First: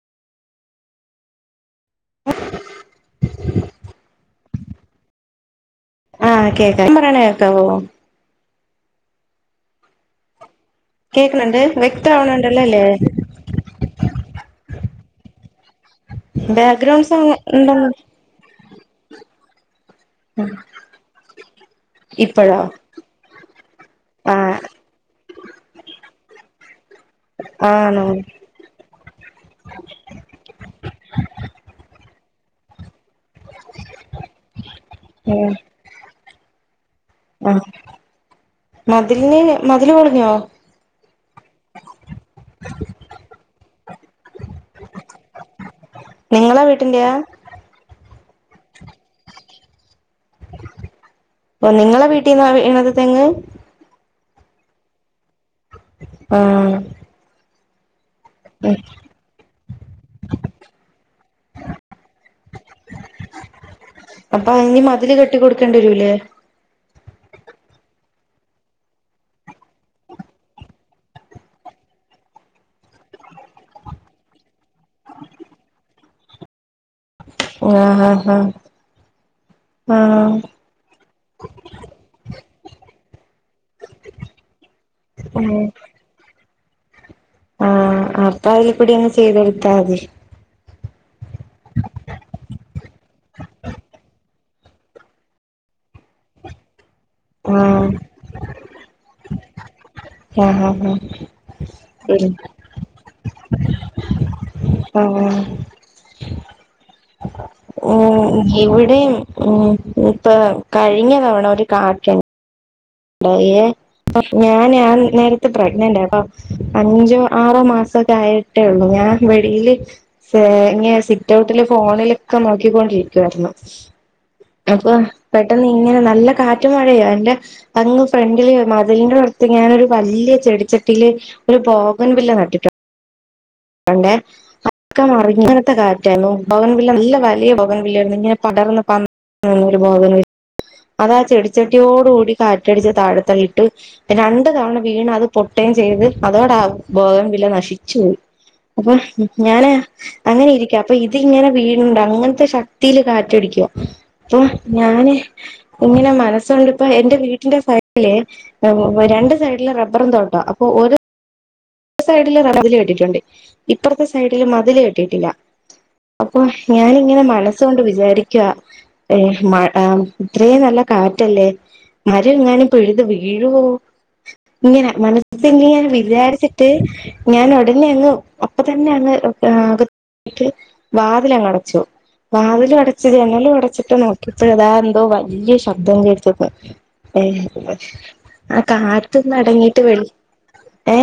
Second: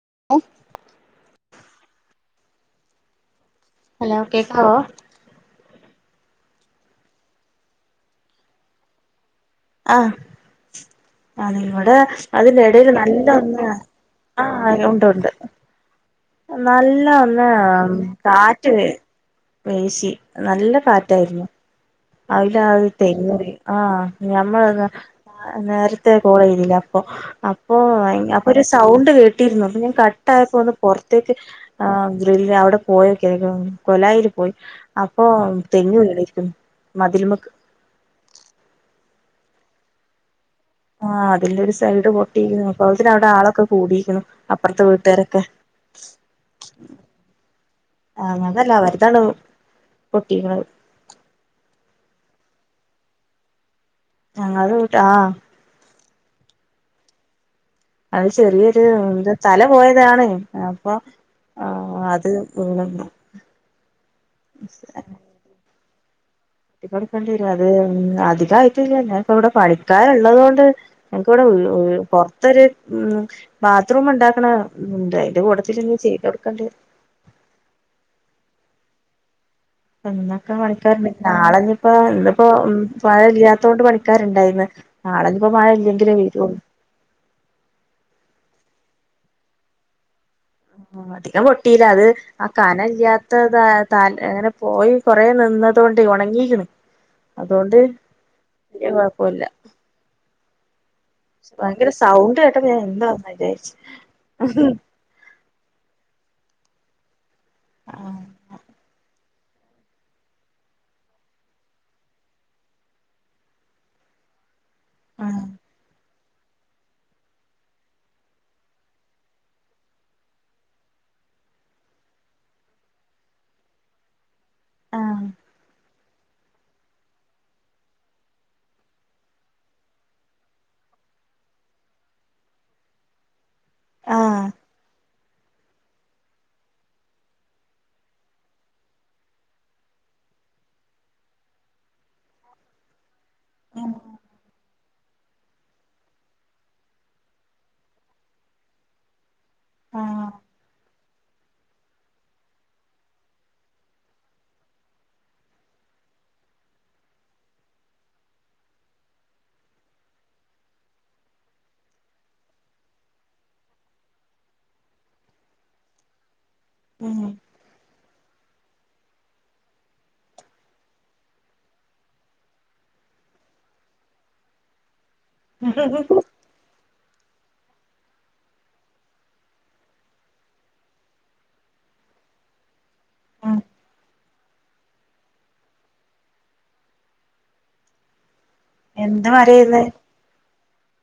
[inaudible] Law കേക്കാവോ? ആഹ് കേക്ക പറെണ കേക്കാവൊ? ആഹ്- ആ കേക്കണണ്ട് നിങ്ങടെ അതിന്റെ വ്യക്താവണണ്ടല്ലോ അല്ലേ എഡേല് നല്ല ഒന്ന് ആ- ആഹ് ഉണ്ട് ഉണ്ട്- നല്ല ബാക്ക്ഗ്രൗണ്ട് സൗണ്ട് ഒന്നാ ഉണ്ടന്ന് കാ [unintelligible] പേശി നല്ല കാറ്റായിരുന്നു- അല്ല ഇപ്പഴോ അത് തെങ്ങ് വീ ആ ആഹ് ഞമ്മൾ നേരത്തെ പോയില്ലേ അപ്പൊ അപ്പൊ ആണോ അപ്പൊ ഒരു സൗണ്ട് കേട്ടിരുന്നു അപ്പൊ ഞാൻ കട്ടായപ്പോ ഒന്ന് പുറത്തേക്ക് ആ- [unintelligible] അവിടെ പോയൊക്കെ കൊലായിൽ പോയി അപ്പൊ ഉം തെങ്ങു വീണി ഉം ആഹ് മ മതിലിന് മതില് പൊളിഞ്ഞോ ആഹ് അതിന്റെ ഒരു സൈഡ് പൊട്ടിയിരിക്കുന്നു അപ്പഴ്ത്തേനും അവിടെ ആളൊക്കെ കൂടികണു അപ്പുറത്തെ വീട്ടുകാരൊക്കെ നിങ്ങള വീട്ടിന്റെയാ ആങ്ങൾതല്ല അവരതാണ് പൊട്ടീക്ക്ണ് പൊ നിങ്ങളെ വീട്ടീന്നാ വീണത് തെങ്ങ് ഞങ്ങളെ വീട്ട് ആ ആ അത് ചെറിയൊരു തല പോയതാണ് അപ്പൊ ആഹ് അത് വീണു അപ്പൊ അയ്ന് മതില് കെട്ടികൊടുക്കേണ്ടി വരു ഏഹ് കെട്ടിക്കൊടുക്കേണ്ടേരും അത് അധികായിട്ടില്ല ഞാൻ പ്പവടെ പണിക്കാര്ള്ളത്കൊണ്ട് നമുക്ക്വ്ടെ വീ വീ പൊറ്ത്തൊര് വാത്റൂംണ്ടാക്കണംന്ന്ണ്ട് ഐൻ്റെ കൂടത്തിലിനിചെയ്തൊടുക്കേണ്ടേരും. ആ ഹാ ഹാ ന്നൊക്കെ പണിക്കാറ്ണ്ട് നാളെ ഞിപ്പോ ഇന്ന്പ്പോ മഴ ഇല്ലാത്തോണ്ട് പണിക്കാരുണ്ടായിന്ന് നാളെനിപ്പോ മഴ ഇല്ലെങ്കിലേ വരുള്ളൂ ആ അപ്പൊ ഐൽകൂടിയങ്ങ് ചെയ്തൊട്ത്താ മതി ആ അധികം പൊട്ടീല്ല അത് ആ കനല് ല്യാത്തതായ് ത അങ്ങനെ പോയി കൊറേ നിന്നതോണ്ടൈ ഉണങ്ങീക്ക്ണ് അതോണ്ട് ആഹ് ലിയ കൊഴപ്പല്ല ആ ആ ഭയങ്കര സൗണ്ട്കേട്ടപ്പ ഞാനെന്താ വിചാരിച്ചു [unintelligible] ആഹ് ആഹ് ഉം ഇവിടേം ഉം ഇപ്പ കഴിഞ്ഞതവണ ഒരു കാറ്റ [unintelligible] ഞാൻ ഞാ ആഹ് നേരത്തെ പ്രഗ്നന്റയപ്പ അഞ്ചോ ആറോ മാസൊക്കെ ആയിട്ടേള്ളൂ ഞാൻ വെളയില് ഏ ഇങ്ങെ സിറ്റൗട്ടില് ഫോണിലൊക്കെ നോക്കിക്കൊണ്ടിരിക്കായിരുന്നു അപ്പൊ ആഹ് പെട്ടെന്നിങ്ങനെ നല്ല കാറ്റു മഴയാ ന്റെ അങ്ങ് ഫ്രണ്ടില് മതിലിന്റെ അട്ത്ത് ഞാനൊരു വല്ലൃയ ചെടിച്ചട്ടില് ഒരു പോകൻ വില്ല നട്ടിട്ടു ണ്ടേ ആഹ് അക്കെ മറിഞ്ഞങ്ങനത്തെ കാറ്റായിരുന്നു ഭോകൻ വില്ല നല്ല വല്ലൃ ഭോകൻവില്ലായിരുന്നു ഇങ്ങനെപടർന്ന് പ [unintelligible] അതാ ചെടിച്ചട്ടിയോട്കൂടി കാറ്റടിച്ച് താഴ് ള്ളിട്ട് രണ്ട് തവണ വീണ് അത് പൊട്ടൈം ചെയ്ത് അതോടെ ഭോഗംവില്ല നശിച്ചു പോയി അപ്പ ഞാന് ആഹ് അങ്ങനെ ഇരിക്കാം പ്പൊ ഇതിങ്ങനെ വീണുണ്ട് അങ്ങൻത്തെ ശക്തീല് കാറ്റടിക്കുവാ അപ്പൊ ഞാന് ഇങ്ങനെ മനസ്സൊണ്ട്പ്പ എന്റെ വീട്ടിന്റെ [unintelligible] രണ്ട് സൈഡില് റബ്ബറും തോട്ടാ അപ്പൊ ഒരു സൈഡില് മതില് കെട്ടിട്ടുണ്ട് ഇപ്പറത്തെ സൈഡില് മതില് കെട്ടീട്ടില്ല അപ്പൊ ഞാനിങ്ങനെ ഉം മനസ്സോണ്ട് വിചാരിക്കുവ ഏ മഴ ഇത്രേനല്ല കാറ്റല്ലേ മരങ്ങാനും പിഴുത് വീഴുവോ ഇങ്ങനെ മന സിൽ ഞാൻ വിജാരിച്ച്ട്ട് ഞാൻ ഉടനെ അങ്ങ് അപ്പൊ തന്നെ അങ് ആകത്താ വാതിലങ്ങ് അടച്ചു വാതിൽ അടച്ച് ജനലും ഉം അടച്ചിട്ട് നമുക്കിപ്പോ താ എന്തോ വലിയ ശബ്ദം കേക്ക്ന്ന് ആ എന്ത് കാത്ത്ന്ന് മരേയ്ന്ന് അടങ്ങീട്ട് വെ ഏ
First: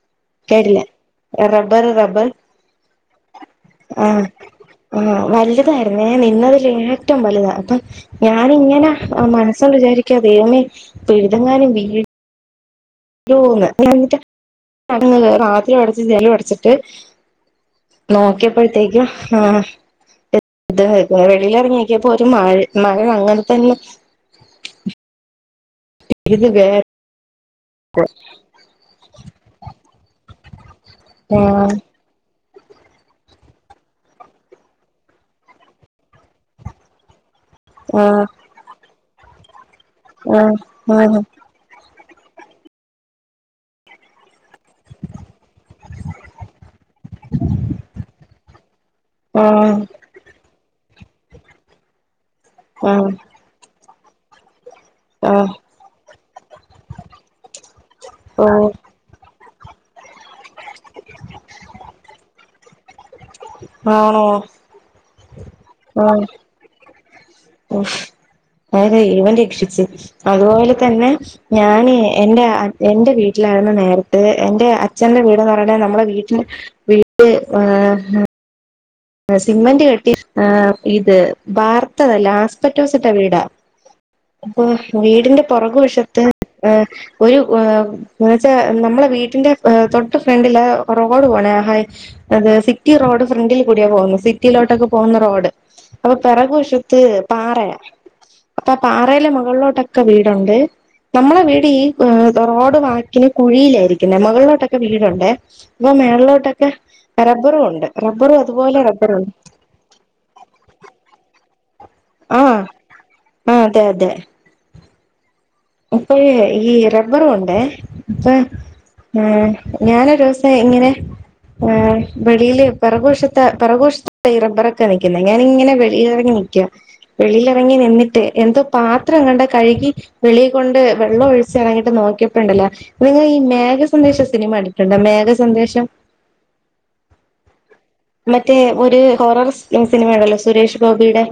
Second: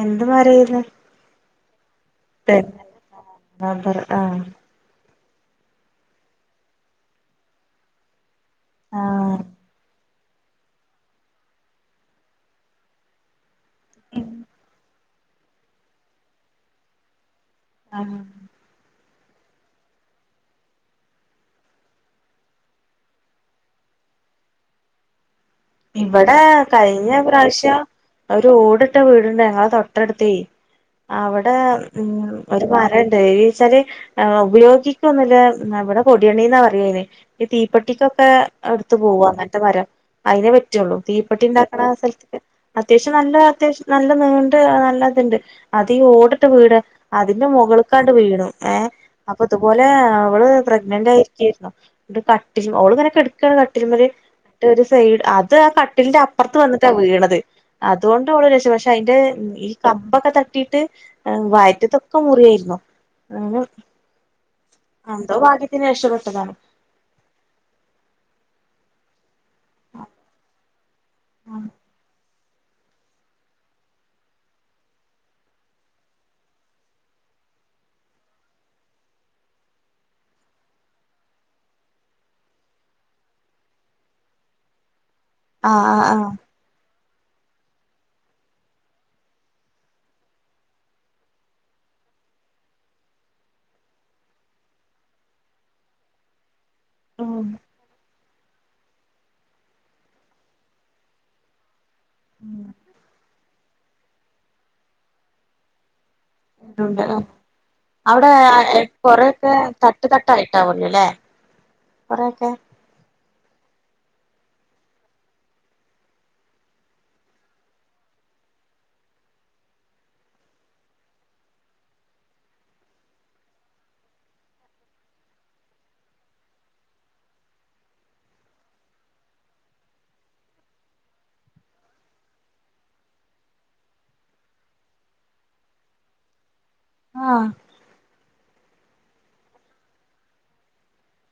എന്ത് കേട്ടില്ല മരേയ്ന്ന് റബ്ബർ റബ്ബർ തെങ്ങ് റബ്ബർ ആ ആഹ് ആ വലുതായിരുന്നെ നിന്നതിൽ ഏറ്റവും വലുതാ അപ്പം ഞാനിങ്ങനെ ആഹ് മനസ്സോണ്ട് വിചാരിക്ക ക്കെയാ ദൈവമേ പിഴുതെങ്ങാനും വീ ഴുവോന്ന് [unintelligible] [unintelligible] വാതിലും അടച്ച് ജനലും അടച്ചിട്ട് ആഹ് നോക്കിയപ്പ്ഴ്ത്തേക്കും ആ വെളിലേറങ്ങി നോക്കിപ്പോ ഒരു മഴ മഴ അങ്ങനെ തന്നെ ഇവിടെ ഇത് വേ കഴിഞ്ഞ പ്രാശം ട്ടാ ഒരു ഓടിട്ട വീടുണ്ടേ ഞങ്ങള തൊട്ടടുത്തെയ് ആ അവിടെ മ്മ് ഒരു മരണ്ട് എത്ച്ചാല് ആഹ്‌ ഉപയോഗിക്കുന്നില്ല ന്നാ ഇവിടെ കൊടിയണ്ണീന്നാ പറയ്യ്യ അതിന് ഇ ആ തീപട്ടിക്കൊക്കെ ഒ ത്ത് പോവാ അങ്ങനത്ത മരം ആ അതിനെ പറ്റുള്ളൂ തീപ്പെട്ടി ഇണ്ടാക്കണ സ്ഥല്ത്ത് അത്യാവശ്യം നല്ല അത്യാവശ്യം നല്ല നീണ്ട് നല്ല ഇതുണ്ട് അതീ ഓടിട്ട വീട് അതിന്റെ മുകളിക്കാണ്ട് വീണു ഏഹ് അപ്പൊ ആ ഇതുപോലെ അവള് പ്രഗ്നന്റ് ആയിരിക്കാരുന്നു കട്ടിലും ആ അവളിങ്ങനെ ഇങ്ങനക്കെടക്കാണ് [unintelligible] അത് ആ കട്ടിലിന്റെ അപ്രത്ത് വന്നിട്ടാ വീണത് ഓ അതുകൊണ്ടോള് രക്ഷം പക്ഷെ അയിന്റെ ഈ കമ്പൊക്കെ തട്ടിയിട്ട് വയ്റ്റത്തൊക്കെ മുറിയാരുന്നു ആണോ [unintelligible] എന്തോ ഭാഗ്യത്തിന് രക്ഷപ്പെെട്ടതാ ഓഹ് ആരെ ഇവൻ രക്ഷിച്ച് അതുപോലെ തന്നെ ഞാന് എൻറ്റാ എന്റെ വീട്ടിലാരുന്നു നേരത്തെ എന്റെ അച്ഛന്റെ വീടെന്ന് പറയാണെ നമ്മടെ [unintelligible] സിമന്റ് കെട്ടി ഇത് ബാർത്തതല്ല ആസ്പറ്റോസിട്ട വീടാ അപ്പൊ വീടിന്റെ പുറക് ആഹ് ആഹ് വശത്ത് ആഹ് ഏഹ് ഒരു ന്ന് വച്ചാ നമ്മളെ വീട്ടിന്റെ തൊട്ട് ഫ്രണ്ടില് റോഡ് പോണ ഹ അത് സിറ്റി റോഡ് ഫ്രണ്ടിൽ കൂട്‌യാ പോകുന്ന് സിറ്റിയിലോട്ടൊക്കെ പോവുന്ന റോഡ് അപ്പൊ പെറകു വശം ത്ത് ഉം പാറയാ. അപ്പൊ പാറയിലെ മുകളിലോട്ടൊക്കെ വീടുണ്ട്. നമ്മളെ വീട് ഈ ഏഹ് [unintelligible] വാക്കില് കുഴീല്. രിക്കുന്നേ മുകളിലോട്ടൊക്കെ വീടുണ്ടേ. [unintelligible] ള്ളോട്ടോക്കെ റബറുംണ്ട്. റബ്ബറു [unintelligible] കൊറേക്കെ തട്ട് തട്ടായിട്ടാവൊല്ലോ ല്ലേ കൊറേക്കെ. ആ അതെ അതെ. അപ്പഴേ ഈ റബ്ബറുംണ്ടേ. അപ്പൊ ഏഹ് ഞാനൊരു ദിവസം ഇങ്ങനെ ഏഹ് വെളിയില് പെറകുവശത്ത് പെറകുവശത്താ ഈ റബ്ബറൊക്കെ നിക്കുന്നെ. ഞാനിങ്ങനെ വെളിയിലിറങ്ങി നിക്ക, വെളിയിലിറങ്ങി നിന്നിട്ട് എന്തോ പാത്രം എങ്ങാണ്ടാ കഴുകി വെളീ കൊണ്ട് വെള്ളം ഒഴിച്ചറങ്ങിട്ട് നോക്കിയപ്പണ്ടല്ലോ നിങ്ങ ഈ മേഘ സന്ദേശ സിനിമ കണ്ടിട്ടുണ്ടോ മേഘ സന്ദേശം. ആ. മറ്റേ ഒരു ഹോറർ സിനിമ ഉണ്ടല്ലോ സുരേഷ് ഗോപിയുടെ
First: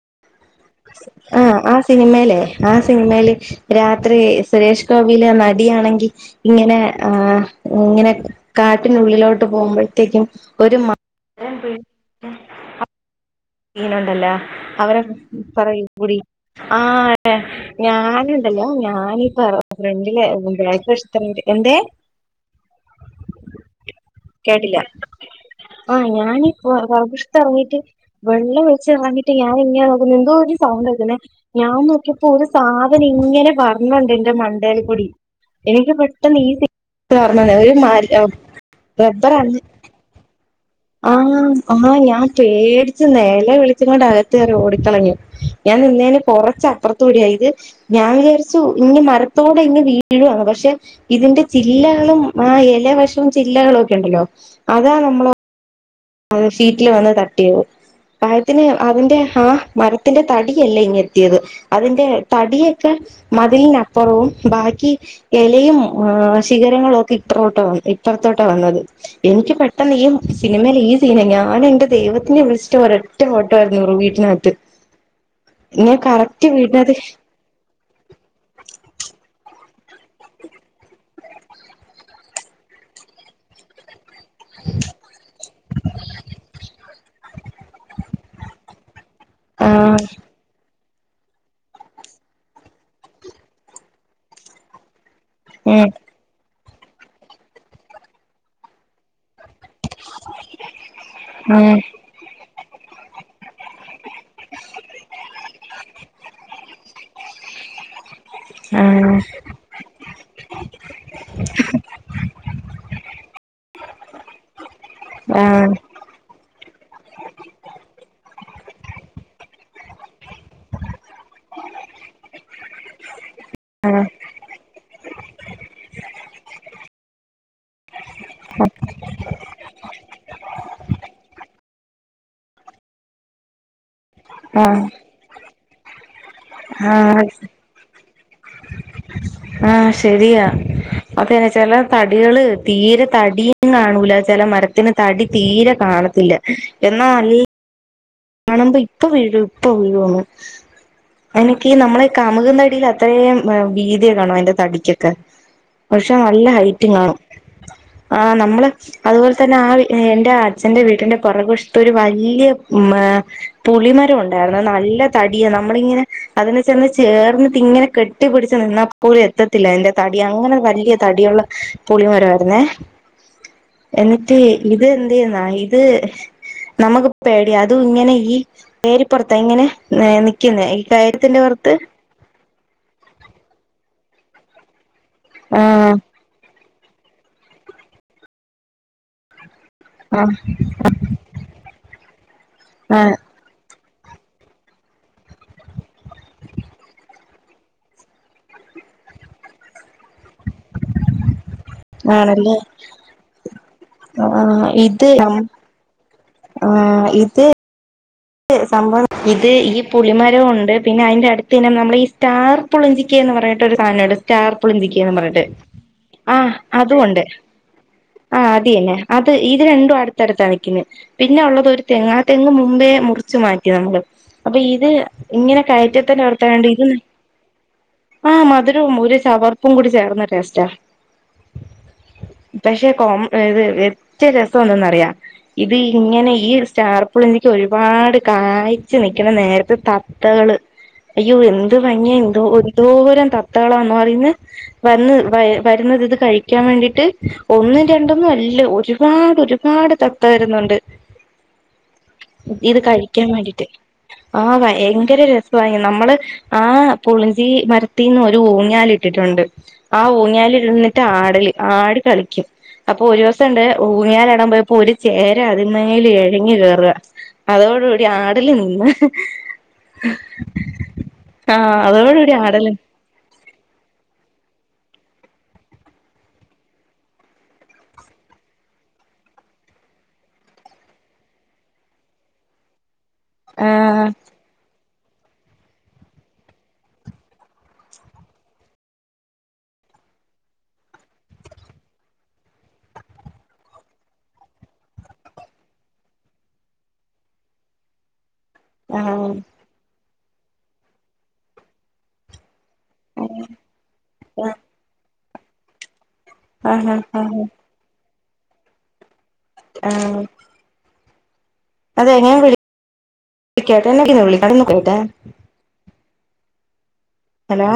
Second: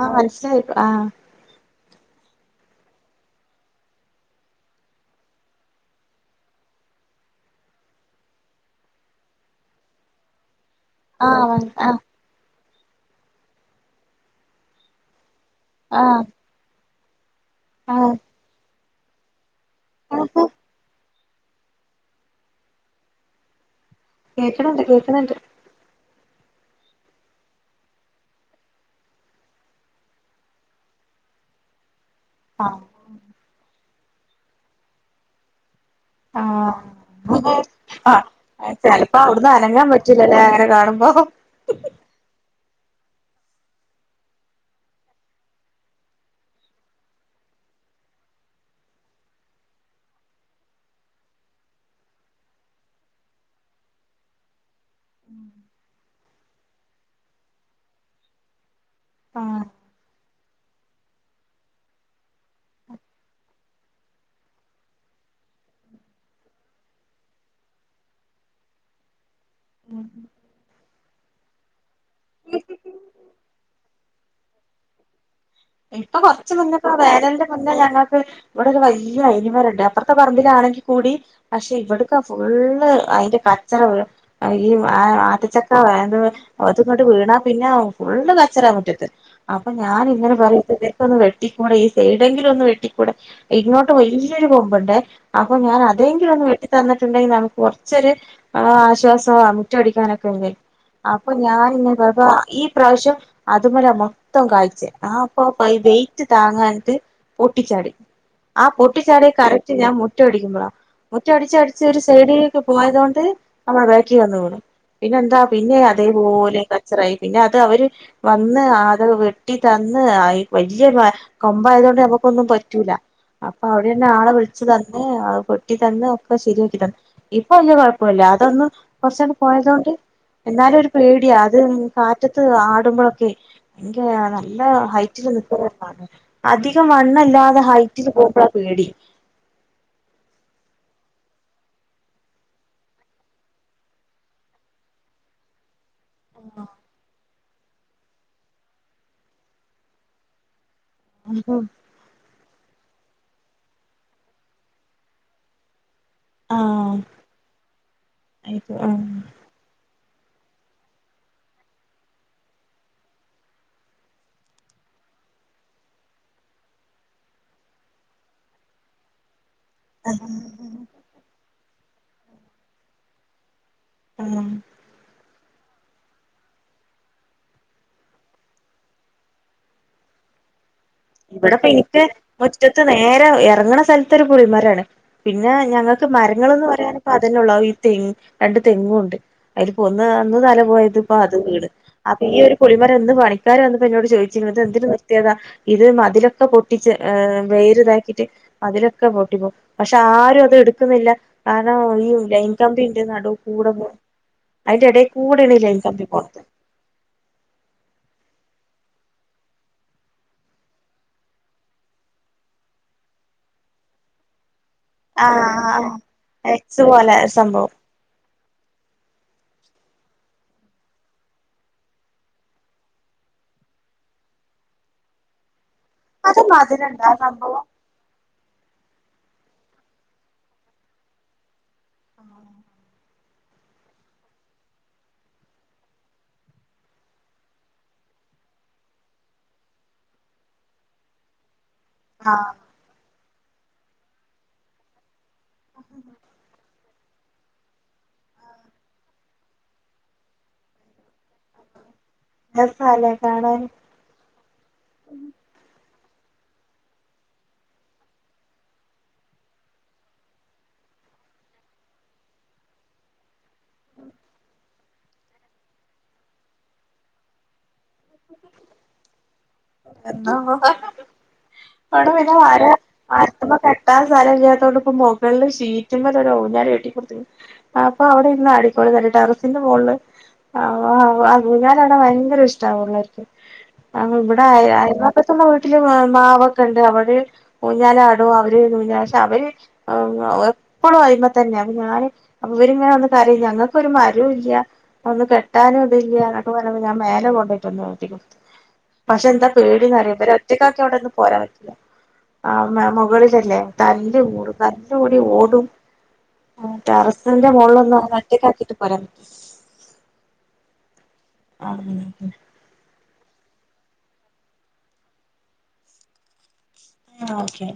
ആ മനസിലായി ആ സിനിമേലേ ആ സിനിമയില് രാത്രി സുരേഷ് ഗോപിലെ നടി ആണെങ്കി ഇങ്ങനെ ആ ഇങ്ങനെ കാട്ടിനുള്ളിലോട്ട് പോവുമ്പഴത്തേക്കും ഒരു മം ആഹ് ആഹ് [unintelligible] ലണ്ടല്ലോ അവര പറയൂ ബുടി ആഹ് ആ ഏ ആഹ് ഞാന്ണ്ടല്ലോ ഞാ ആ നീ പറ ഫ്രണ്ടിലെ ആഹ് ബാക്ക് വശ എന്തേ കേക്ക്ണണ്ട് കേക്ക്ണണ്ട് ആഹ ഞാന് പൊ പൊർകുവശത്ത് എർങ്ങീട്ട് വെള്ളം ഒളിച്ചിറങ്ങിട്ട് ഞാൻ ഇങ്ങനെ നോക്കുമ്പോ എന്തോ ഒരു സൗണ്ട്ങ്ങന്നെ ഞാൻ നോക്കിയ പ്പൊ ഒരു ആഹ് സാധനം ഇങ്ങനെ പറ ഇമ്മണ്ട് ഇന്റെ മണ്ടേൽ കൂടി എനിക്ക് പെട്ടെന്ന് ഈ [unintelligible] ആഹ് ഓർമ മര ആഹ് ഒരു ചെലപ്പോ അവിടുന്ന് റബ്ബറണ അനങ്ങാൻ പറ്റൂലല്ലേ അങ്ങനെ കാണുമ്പോ ആഹ ആഹ് ഞാൻ പേടി ച്ച് നെല വിളിച്ച് കൊണ്ടകത്ത് കയറി ഓടികളഞ്ഞു. ഞാൻ നിന്നേന് കൊറച്ച അപ്പൊർത്തു കൂടിയ ഇത്. ഞാൻ വിചാരിച്ചു ഇങ്ങ് മരത്തോടെ ഇങ്ങ് വീഴുവാണ്. പക്ഷെ ഇതിന്റെ ചില്ലകളും ആ എ ല വശവും ചില്ലകളും ഒക്കെ ണ്ടല്ലോ അതാ നമ്മള അത് ഷീറ്റിൽ വന്ന് തട്ടിയത്. ഭാഗ്യ ത്തിന അതിന്റെ ആ മരത്തിന്റെ തടിയല്ല ഇങ്ങൻത്തേത് അതിന്റെ തടിയൊക്കെ മതിലിനപ്പുറവും ബാക്കി എലയും ശിഖരങ്ങളൊക്കെ ഇപ്പറോട്ട വന്ന് ഇപ്പർത്തോട്ട വന്നത് എനിക്ക് പെട്ട് ടെന്ന് ഈ ആഹ് സിനിമലെ ഈ തിന ഞാനെന്റെ ദൈവത്തിനെ വിള്ച്ചിട്ട് ഒരൊറ്റ ഓട്ടായിരുന്നു വീട്ടിനകത്ത് ഞാൻ ഇപ്പൊ കറക്റ്റ് കൊർച്ച് മുന്നെപ്പ വീട്ടിനകത്ത് വേദനന്റെ മുന്നേ ഞങ്ങക്ക് ഇവിടെ ഒരു വല്യ ഐനിമരണ്ട് അപ്പർത്തെ പറമ്പിലാണെങ്കിൽ കൂടി പക്ഷെ ഇവട്ക്കാ ഫുള്ള് അയിന്റെ കച്ചറ വി ഈ ആ ആദ്യ ച്ചക്ക ആത് അത് ഇങ്ങട്ട് വീണാ പിന്നെ ഫുള്ള് കച്ചറ മുറ്റത് ആ അപ്പൊ ഞാനിങ്ങനെ ചെറീക്കൊന്ന് വെട്ടിക്കൂടെ ഈ സൈഡെങ്കിലും ഒന്ന് വെട്ടിക്കൂടെ ഇങ്ങോട്ട് വല്ല്യൊരു കൊമ്പുണ്ടെ അപ്പൊ ഞാൻ ഉം അതേങ്കിലൊന്ന് വെട്ടി തന്നിട്ടുണ്ടെങ്കിനമുക്ക് കൊർച്ചൊര് ആ ആശ്വാമാണ് മുറ്റടിക്കാനൊക്കെല്ലെ അപ്പൊ ഞാൻ ഉം ഇങ്ങനെ [unintelligible] ഈ പ്രാവശ്യം അതുമലാ മൊ ത്തം കായ്ചെ ആ അപ്പപ്പ വെയിറ്റ് താങ്ങാഞ്ഞിട്ട് പൊട്ടിച്ചാടി ആ പൊട്ടിച്ചാട്യേ കറക്റ്റ് ഞാൻ മുറ്റടിക്കുമ്പഴളാ മുറ്റം അടിച്ചടിച്ച് ഒരു സൈടീക്ക് പോയതോണ്ട് അത് അ ബേക്കി വന്ന് വീണു പിന്നെ എന്താ ആ പിന്നെ അതേപോലെ കച്ചറായി പിന്നെ അത് അവര് വന്ന് ആത് വെട്ടി തന്ന് ആയി വല്യ വ കൊമ്പായതു കൊണ്ട് നമക്കൊന്നും പറ്റൂല. അപ്പൊ അവര് തന്നെ ആളെ വിളിച്ചു തന്ന് അത് വെട്ടി തന്ന് ഒക്കെ ശരിയാക്കി തന്ന്. ഇ പ്പോ വല്ല്യ കൊഴപ്പോല്ല്യ. അതൊന്ന് കൊറച്ചാണ്ട് പോയതോണ്ട് എന്നാലും ഒരു പേടിയാ. അത് ഉം കാറ്റത്ത് ആടുമ്പഴൊക്കെ ഭയങ്കര നല്ല ഹൈറ്റില് നിക്കുന്നോ [unintelligible] അധികം ആ ആ വണ്ണല്ലാതെ ഹൈറ്റിൽ പോ പ്പളാ പേടി. ആഹ് ശരിയാ. അതുതന്നെ ചെല തടികള് തീരെ തടീം കാണൂല. ചെല മരത്തിന് തടി തീരെ കാണത്തില്ല. എന്നാ നൽ കാണുമ്പോ ഇപ്പൊ വീഴും ഇപ്പൊ വീഴോന്ന് അയ്നൊക്കീ നമ്മള് കാ [unintelligible] തടിയിൽ അത്രേം എ വീതിയൊക്കെ കാണും അതിന്റെ തടിക്കൊക്കെ പക്ഷെ നല്ല ഹൈറ്റും ആഹ് കാണും. ആ നമ്മള് ഇത് ഉം അതുപോലെ തന്നെ ആ എന്റെ അച്ഛന്റെ വീട്ടിന്റെ പുറക് വശത്ത് ഒരു വല്ല്യ മ് പുളിമരം ഒണ്ടായിരുന്നു അ നല്ല തടിയ നമ്മളിങ്ങനെ അതിനെ ചെന്ന് ചേർന്ന്ട്ട് ഇങ്ങനെ കെട്ടി പിടിച്ച്നിന്നാപ്പോലും എത്ത ത്തില്ല അയിൻ്റെ തടി അങ്ങനെ വല്ല്യ തടിയൊള്ള- പുളിമരായിരുന്നേ- എന്നിട്ട് ഉം ഇത് എന്തെന്നാ ഇ ഇത് നമക്ക് പേടിയാ അതും ഇങ്ങനെ ഈ പേരിപ്പുറത്ത ഇങ്ങനെ ഏ നിക്കുന്നെ ഈ- കയത്തിന്റെ ഇവിടെപ്പ പുറത്ത് എനിക്ക് മുറ്റത്ത് നേരെ ഇറങ്ങണ സ്ഥല ഇതൊരു പുളിമാരാണ് പിന്നെ ആ ഞങ്ങൾക്ക് മരങ്ങളൊന്നും- [unintelligible] അതിൽ പൊന്ന് അന്ന് ആ തല പോയത് ഇപ്പ അത് വീട് അപ്പൊ ഈ ഒരു പുളിമര ആ ഇന്ന് പണിക്കാര എന്നോട് ചോദിച്ചിത് എന്തിന് നിർത്തിയതാ ഇത് മതിലൊക്കെ പൊട്ടിച്ച് ആ വേര് ഇതാക്കിട്ട് മതിലൊക്കെ പൊട്ടിപ്പോവും പക്ഷെ ആരും അത് എടുക്കുന്നില്ല കാരണം ഈ ലൈൻ ആണല്ലേ കമ്പിന്റെ നടുവ കൂടെ പോ ആ അതിന്റെ ഇടൽ ഇത് കൂടൊ ഈ ലൈൻ കമ്പി പോണം ആ ഇത് സംഭവം ഇത് ഈ പുളിമരവും ഉണ്ട് പിന്നെ അതിന്റെ അടുത്ത് ഇങ്ങനെ നമ്മൾ സ്റ്റാർ പുളിഞ്ചിക്ക എന്ന് പറഞ്ഞട്ടൊ ഒരു സാധനുണ്ട് സ്റ്റാർ- പുളിഞ്ചിക്ക എന്ന് ആഹ് പറഞ്ഞട്ട് ആഹ് ആ എക്സ് പോലെ അതുകൊണ്ട്- ഒരു സംഭവം ആ അതിന്നെ അത് ഇത് രണ്ടും അടുത്തടുത്താണ് വെക്കുന്നത് പിന്നെ ഉള്ളത് ഒരു തെങ്ങ് ആ തെങ്ങ് മുമ്പേ മുറിച്ചു മാറ്റി നമ്മള് അപ്പോ ഇത് ഇങ്ങനെ കയറ്റത്തിൻറെ അവിടെ അതും തന്നെ ആയോണ്ട് അതിലുണ്ടാ ആ സംഭവം ആഹ് മധുരവും ഒരു ചവർപ്പും കൂടി ചേർന്ന ടേസ്റ്റാ പക്ഷെ കോം. ഇത് വ്യത്യ രസംന്താണെന്നറിയാം ഇത് ഇങ്ങനെ ഈ സ്റ്റാർപിള എനിക്ക് ഒരു ഒരുപാട് കാഴ്ച്ച നിക്കണ നേരത്തെ തത്തകള് അയ്യോ എ എന്ത് ഭംഗിയാ എന്തോ ആഹ് ഒരു എന്തോരം ത തത്തകളാണോ [unintelligible] വന്ന് വേ വരുന്നത് ഇത് കഴിക്കാൻ വേണ്ടിട്ട് ഒന്നും രണ്ടന്നും അല്ല ഒരുപാട് ഒരുപാട് തത്ത വരുന്നുണ്ട്. [inaudible] ഇത് സ്ഥലേ കഴിക്കാൻ കാണാൻ വേണ്ടിട്ട് ആ ഭയങ്കര രസാ ആഹ് നമ്മള് ആഹ് പുളിഞ്ചി മരത്തിന്ന് ഒരു ഊഞ്ഞാലിട്ടിട്ടുണ്ട് ആ ഊഞ്ഞാല ഇരുന്നിട്ട് ആടൽ ആടി കളിക്കും അപ്പോ ഒരു ണ്ട് ഊഞ്ഞാലാടാൻ പോയപ്പോ ഒരു ചേരാ അതിമേല് ഇഴഞ്ഞു കേറുക. അതോടൂടി ആടല് നിന്ന് ആഹ് അതോടെ കുടി ആടല് അപ്പൊ കെട്ടാൻ സ്ഥല ഇല്ലാത്തോണ്ട് ഇപ്പം മുകളില് ഷീറ്റും മേൽ ഒര് ഊഞ്ഞാല് കെട്ടിക്കൊടുത്തു അപ്പൊ അവിടെ ഇരുന്ന് അടിക്കോള ടെറസിന്റെ മുകളില് ആ വ വാ ഊഞ്ഞാലാടാൻ ഭയങ്കര ഇഷ് ആ [unintelligible] അ ഇവ്ടെ ആ അപ്പത്തുള്ള വീട്ടില് മാ മാവൊക്കെ ഉണ്ട് അവര് ഊഞ്ഞാലാടും അവര് ഊഞ്ഞാ പക്ഷെ അവര് എപ്പോളും ആയിമേ തന്നെ അപ്പ ഞാന് പെട്ടെന്ന് അകത്തേക്ക് ആ പക്ഷെ എന്ത പേടിന്നറിയൊ ഇരെ ഒറ്റക്കാക്കി അവിടെന്ന് പോരാൻ പറ്റില്ല. ആ മ് മുകളിലല്ലേ തല്ല് കൂടും തല്ല് കൂട് ഏ ഓടും ആ ആ ആ ടെറസിന്റെ മോളൊന്നുങ്ങനെ കേക്കാക്കീട്ട് പറ ആഹ് അതെ ഞാൻ [unintelligible] ആ ഓക്കെ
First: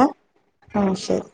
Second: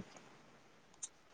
ആഹ് ശെരി.